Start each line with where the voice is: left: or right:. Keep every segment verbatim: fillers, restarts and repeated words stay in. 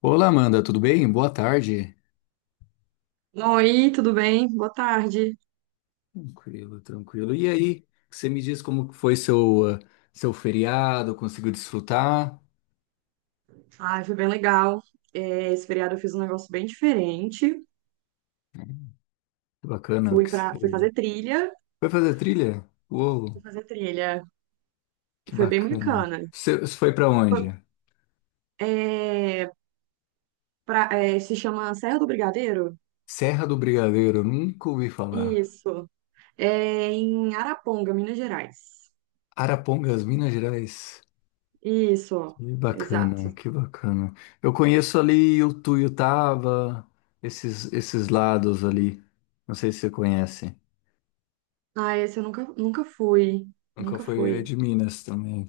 left: Olá, Amanda, tudo bem? Boa tarde.
right: Oi, tudo bem? Boa tarde.
left: Tranquilo, tranquilo. E aí, você me diz como que foi seu, ah, seu feriado? Conseguiu desfrutar?
right: Ai, foi bem legal. É, esse feriado eu fiz um negócio bem diferente.
left: Que bacana. O
right: Fui
left: que
right: para, fui
left: você-
right: fazer trilha.
left: Foi fazer trilha?
right: Fui
left: Uou,
right: fazer trilha.
left: que
right: Foi bem
left: bacana.
right: bacana.
left: Você, você foi para onde?
right: Foi- é, pra- é, se chama Serra do Brigadeiro?
left: Serra do Brigadeiro, nunca ouvi falar.
right: Isso. É em Araponga, Minas Gerais.
left: Arapongas, Minas Gerais.
right: Isso,
left: Que bacana,
right: exato.
left: que bacana. Eu conheço ali o Tuiutaba, esses, esses lados ali. Não sei se você conhece.
right: Ah, esse eu nunca, nunca fui.
left: Nunca
right: Nunca
left: foi é
right: fui.
left: de Minas também.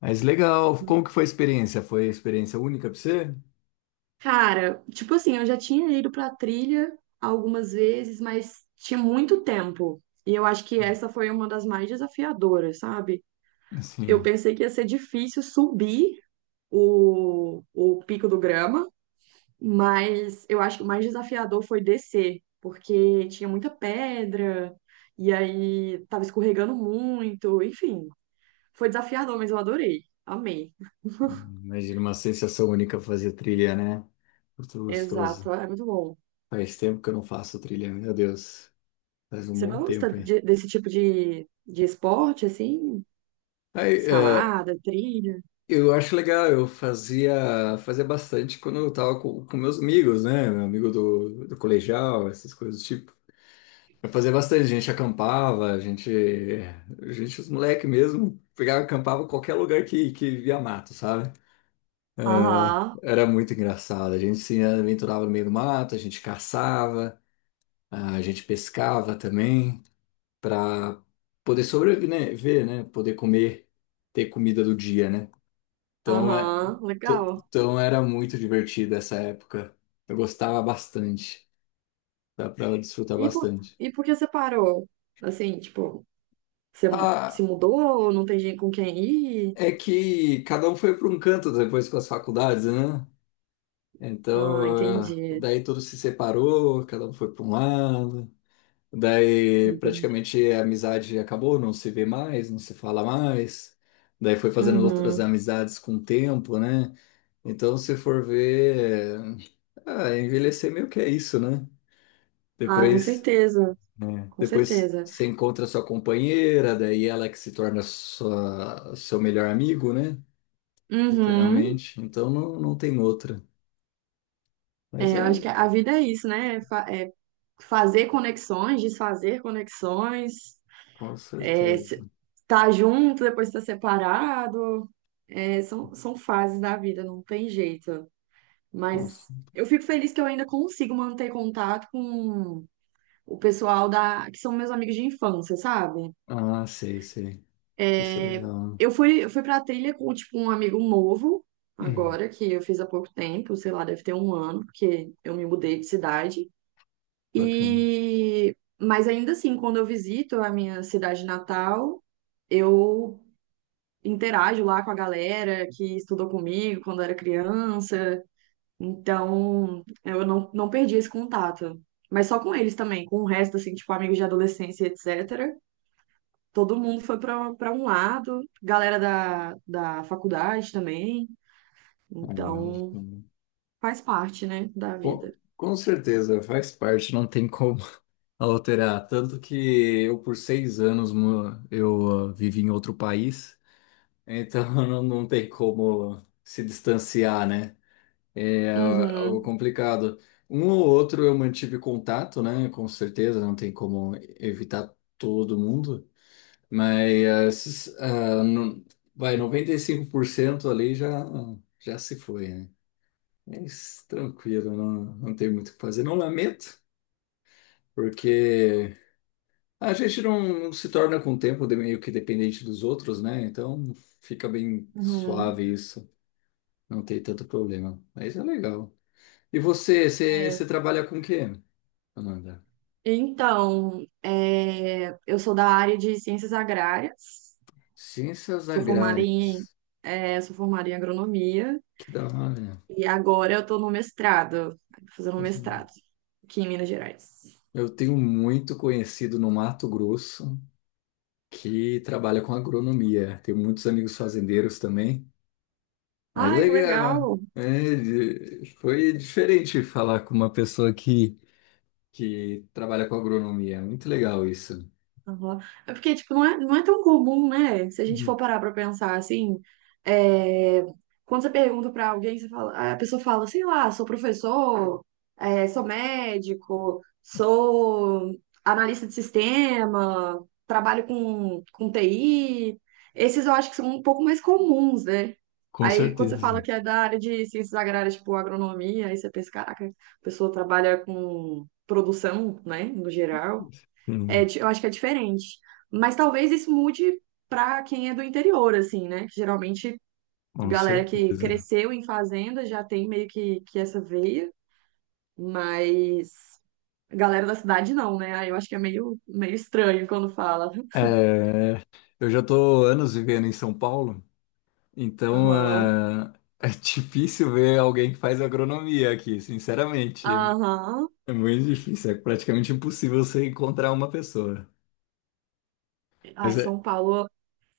left: Mas legal, como que foi a experiência? Foi experiência única para você?
right: Cara, tipo assim, eu já tinha ido pra trilha algumas vezes, mas tinha muito tempo. E eu acho que essa foi uma das mais desafiadoras, sabe? Eu
left: Assim,
right: pensei que ia ser difícil subir o, o Pico do Grama, mas eu acho que o mais desafiador foi descer, porque tinha muita pedra, e aí tava escorregando muito, enfim. Foi desafiador, mas eu adorei. Amei.
left: imagina uma sensação única fazer trilha, né? Muito gostoso.
right: Exato, é muito bom.
left: Faz tempo que eu não faço trilha, meu Deus. Faz um
right: Você
left: bom
right: gosta
left: tempo, hein?
right: de- desse tipo de, de esporte, assim?
left: Aí, é,
right: Escalada, trilha?
left: eu acho legal, eu fazia, fazia bastante quando eu tava com, com meus amigos, né? Meu amigo do, do colegial, essas coisas do tipo. Eu fazia bastante, a gente acampava, a gente, a gente, os moleque mesmo, pegava, acampava em qualquer lugar que, que via mato, sabe?
right: Aham,
left: Era muito engraçado. A gente se aventurava no meio do mato, a gente caçava, a gente pescava também para poder sobreviver, né? Poder comer, ter comida do dia, né? Então, é,
right: aham,
left: t-
right: legal.
left: então era muito divertido essa época. Eu gostava bastante. Dá para desfrutar
right: E por,
left: bastante.
right: e por que você parou? Assim, tipo, você mu- se
left: Ah,
right: mudou, não tem gente com quem ir?
left: é que cada um foi para um canto depois com as faculdades, né?
right: Ah,
left: Então, ah,
right: entendi,
left: daí tudo se separou, cada um foi para um lado. Daí
right: entendi.
left: praticamente a amizade acabou, não se vê mais, não se fala mais. Daí foi fazendo outras
right: Uhum.
left: amizades com o tempo, né? Então, se for ver, é, ah, envelhecer meio que é isso, né?
right: Ah, com
left: Depois,
right: certeza, com
left: depois
right: certeza.
left: você encontra sua companheira, daí ela que se torna sua, seu melhor amigo, né?
right: Uhum.
left: Literalmente. Então não, não tem outra. Mas
right: É, eu acho que
left: é,
right: a vida é isso, né? É fa- é fazer conexões, desfazer conexões.
left: com
right: É,
left: certeza.
right: se- Tá junto, depois tá separado. É, são, são fases da vida, não tem jeito.
left: Com...
right: Mas
left: cer-
right: eu fico feliz que eu ainda consigo manter contato com o pessoal da, que são meus amigos de infância, sabe?
left: Ah, sei, sei. Isso é
right: É,
left: legal.
right: Eu fui, eu fui pra trilha com, tipo, um amigo novo,
left: Hum,
right: agora, que eu fiz há pouco tempo, sei lá, deve ter um ano, porque eu me mudei de cidade.
left: bacana.
right: E... mas ainda assim, quando eu visito a minha cidade natal, eu interajo lá com a galera que estudou comigo quando era criança. Então, eu não, não perdi esse contato. Mas só com eles também, com o resto, assim, tipo, amigos de adolescência, et cetera. Todo mundo foi para para um lado, galera da, da faculdade também.
left: Ah, não,
right: Então, faz parte, né, da vida.
left: Com, com certeza, faz parte, não tem como alterar. Tanto que eu, por seis anos, mo- eu ah, vivi em outro país, então não, não tem como se distanciar, né? É ah, algo
right: Uhum,
left: complicado. Um ou outro eu mantive contato, né? Com certeza, não tem como evitar todo mundo, mas ah, não, vai, noventa e cinco por cento ali já, já se foi, né? Mas tranquilo, não, não tem muito o que fazer. Não lamento. Porque a gente não se torna com o tempo de- meio que dependente dos outros, né? Então fica bem
right: uhum.
left: suave isso, não tem tanto problema. Mas é legal. E você, você,
right: É.
left: você trabalha com o quê, Amanda?
right: Então, é, eu sou da área de ciências agrárias,
left: Ciências
right: sou formada em,
left: agrárias.
right: é, sou formada em agronomia.
left: Que da hora.
right: E agora eu tô no mestrado, fazendo um mestrado aqui em Minas Gerais.
left: Eu tenho muito conhecido no Mato Grosso que trabalha com agronomia. Tenho muitos amigos fazendeiros também. Mas
right: Ai, que
left: legal. Né?
right: legal!
left: É, de- foi diferente falar com uma pessoa que que trabalha com agronomia. É muito legal isso.
right: Aham. É porque, tipo, não é, não é tão comum, né? Se a gente for
left: Uhum.
right: parar pra pensar assim, é, quando você pergunta pra alguém, você fala, a pessoa fala, sei lá, sou professor, é, sou médico, sou analista de sistema, trabalho com, com T I. Esses eu acho que são um pouco mais comuns, né?
left: Com
right: Aí, quando você fala
left: certeza.
right: que é da área de ciências agrárias, tipo agronomia, aí você pensa, caraca, a pessoa trabalha com produção, né, no geral. É,
left: Sim,
right: di- eu acho que é diferente. Mas talvez isso mude para quem é do interior, assim, né? Que geralmente,
left: com
right: galera que
left: certeza.
right: cresceu em fazenda já tem meio que, que essa veia, mas a galera da cidade não, né? Aí eu acho que é meio, meio estranho quando fala.
left: É, eu já estou anos vivendo em São Paulo, então
right: Aham,
left: é, é difícil ver alguém que faz agronomia aqui, sinceramente.
right: aham.
left: É muito difícil, é praticamente impossível você encontrar uma pessoa.
right: Ai,
left: Mas é
right: São Paulo.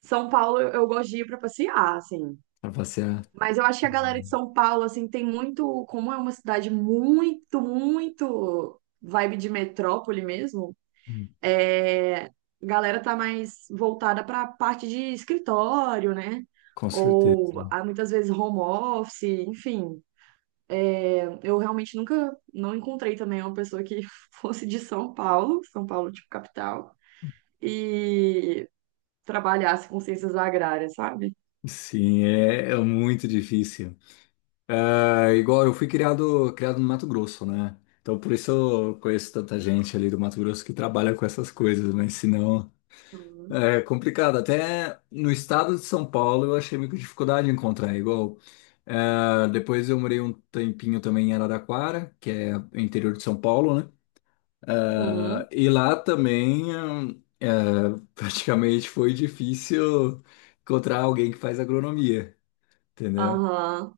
right: São Paulo eu eu gosto de ir para passear, assim.
left: para passear.
right: Mas eu acho que a galera de São Paulo, assim, tem muito. Como é uma cidade muito, muito vibe de metrópole mesmo.
left: Uhum.
right: É, a galera tá mais voltada para a parte de escritório, né?
left: Com certeza.
right: Ou há muitas vezes home office, enfim. É, eu realmente nunca não encontrei também uma pessoa que fosse de São Paulo, São Paulo tipo capital, e trabalhasse com ciências agrárias, sabe?
left: Sim, é, é muito difícil. É, igual eu fui criado, criado no Mato Grosso, né? Então por isso eu conheço tanta gente ali do Mato Grosso que trabalha com essas coisas, mas senão
right: Uhum.
left: é complicado. Até no estado de São Paulo eu achei meio que dificuldade de encontrar, igual. É, depois eu morei um tempinho também em Araraquara, que é interior de São Paulo, né?
right: Uhum.
left: É, e lá também é, praticamente foi difícil encontrar alguém que faz agronomia, entendeu?
right: Aham.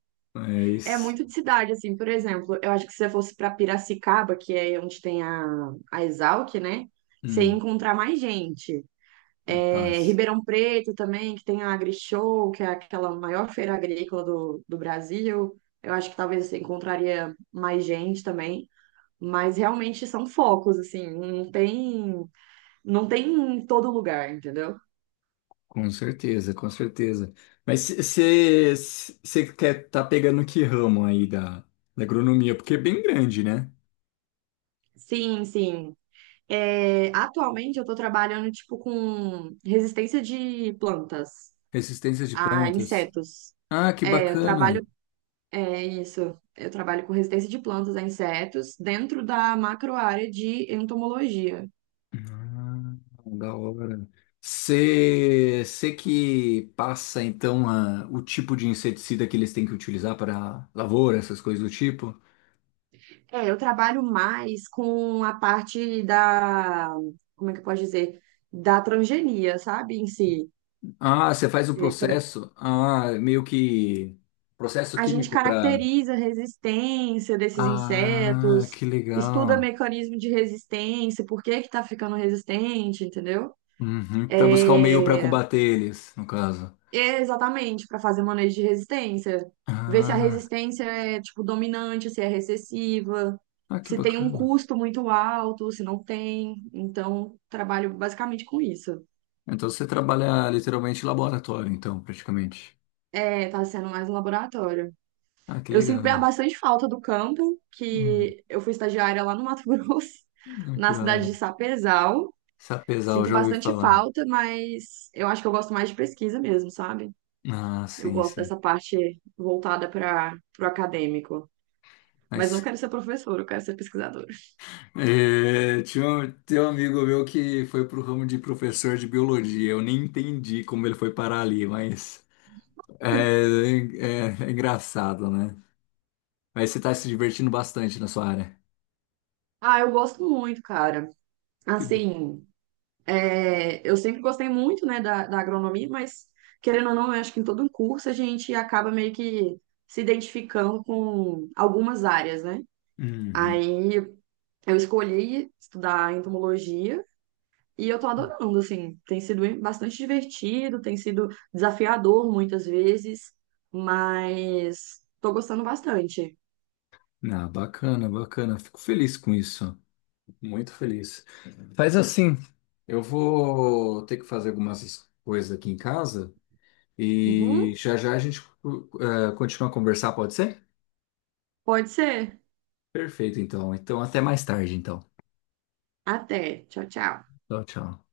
right: É
left: Mas,
right: muito de cidade, assim, por exemplo, eu acho que se você fosse para Piracicaba, que é onde tem a, a Exalc, né? Você ia
left: hum,
right: encontrar mais gente. É,
left: capaz.
right: Ribeirão Preto também, que tem a AgriShow, que é aquela maior feira agrícola do, do Brasil. Eu acho que talvez você encontraria mais gente também, mas realmente são focos, assim, não tem, não tem em todo lugar, entendeu?
left: Com certeza, com certeza. Mas você quer estar pegando que ramo aí da, da agronomia? Porque é bem grande, né?
right: Sim, sim. É, atualmente eu estou trabalhando, tipo, com resistência de plantas
left: Resistência de
right: a
left: plantas.
right: insetos.
left: Ah, que
right: É, eu
left: bacana.
right: trabalho É isso. Eu trabalho com resistência de plantas a insetos dentro da macroárea de entomologia.
left: Ah, da hora. Você que passa, então, a- o tipo de inseticida que eles têm que utilizar para lavoura, essas coisas do tipo?
right: É, eu trabalho mais com a parte da, como é que eu posso dizer? Da transgenia, sabe, em si.
left: Ah, você faz o
right: É, tra-
left: processo. Ah, meio que processo
right: A gente
left: químico para...
right: caracteriza a resistência desses
left: Ah,
right: insetos,
left: que
right: estuda
left: legal.
right: mecanismo de resistência, por que que tá ficando resistente, entendeu?
left: Uhum, para buscar um meio para
right: É,
left: combater eles, no caso.
right: É, exatamente, para fazer manejo de resistência. Ver se a
left: Ah,
right: resistência é, tipo, dominante, se é recessiva,
left: ah, que
right: se tem um
left: bacana.
right: custo muito alto, se não tem. Então, trabalho basicamente com isso.
left: Então você trabalha literalmente em laboratório, então, praticamente.
right: É, tá sendo mais um laboratório.
left: Ah, que
right: Eu sinto
left: legal.
right: bastante falta do campo,
left: Hum,
right: que eu fui estagiária lá no Mato Grosso,
left: ah, que
right: na
left: da
right: cidade
left: hora.
right: de Sapezal.
left: Sapezal,
right: Sinto
left: já ouvi
right: bastante
left: falar.
right: falta, mas eu acho que eu gosto mais de pesquisa mesmo, sabe?
left: Ah,
right: Eu
left: sim,
right: gosto
left: sim.
right: dessa parte voltada para o acadêmico. Mas não
left: Mas
right: quero ser professora, eu quero ser pesquisadora.
left: é, tinha, um, tem um amigo meu que foi pro ramo de professor de biologia. Eu nem entendi como ele foi parar ali, mas é, é, é engraçado, né? Mas você tá se divertindo bastante na sua área.
right: Ah, eu gosto muito, cara.
left: Que bom.
right: Assim, é, eu sempre gostei muito, né, da, da agronomia, mas querendo ou não, eu acho que em todo um curso a gente acaba meio que se identificando com algumas áreas, né?
left: Uhum.
right: Aí eu escolhi estudar entomologia e eu tô adorando, assim, tem sido bastante divertido, tem sido desafiador muitas vezes, mas tô gostando bastante.
left: Ah, bacana, bacana. Fico feliz com isso. Muito feliz. Faz assim, eu vou ter que fazer algumas coisas aqui em casa e
right: Uhum,
left: já já a gente uh, continua a conversar, pode ser?
right: pode ser.
left: Perfeito, então. Então, até mais tarde, então.
right: Até. Tchau, tchau.
left: Tchau, tchau.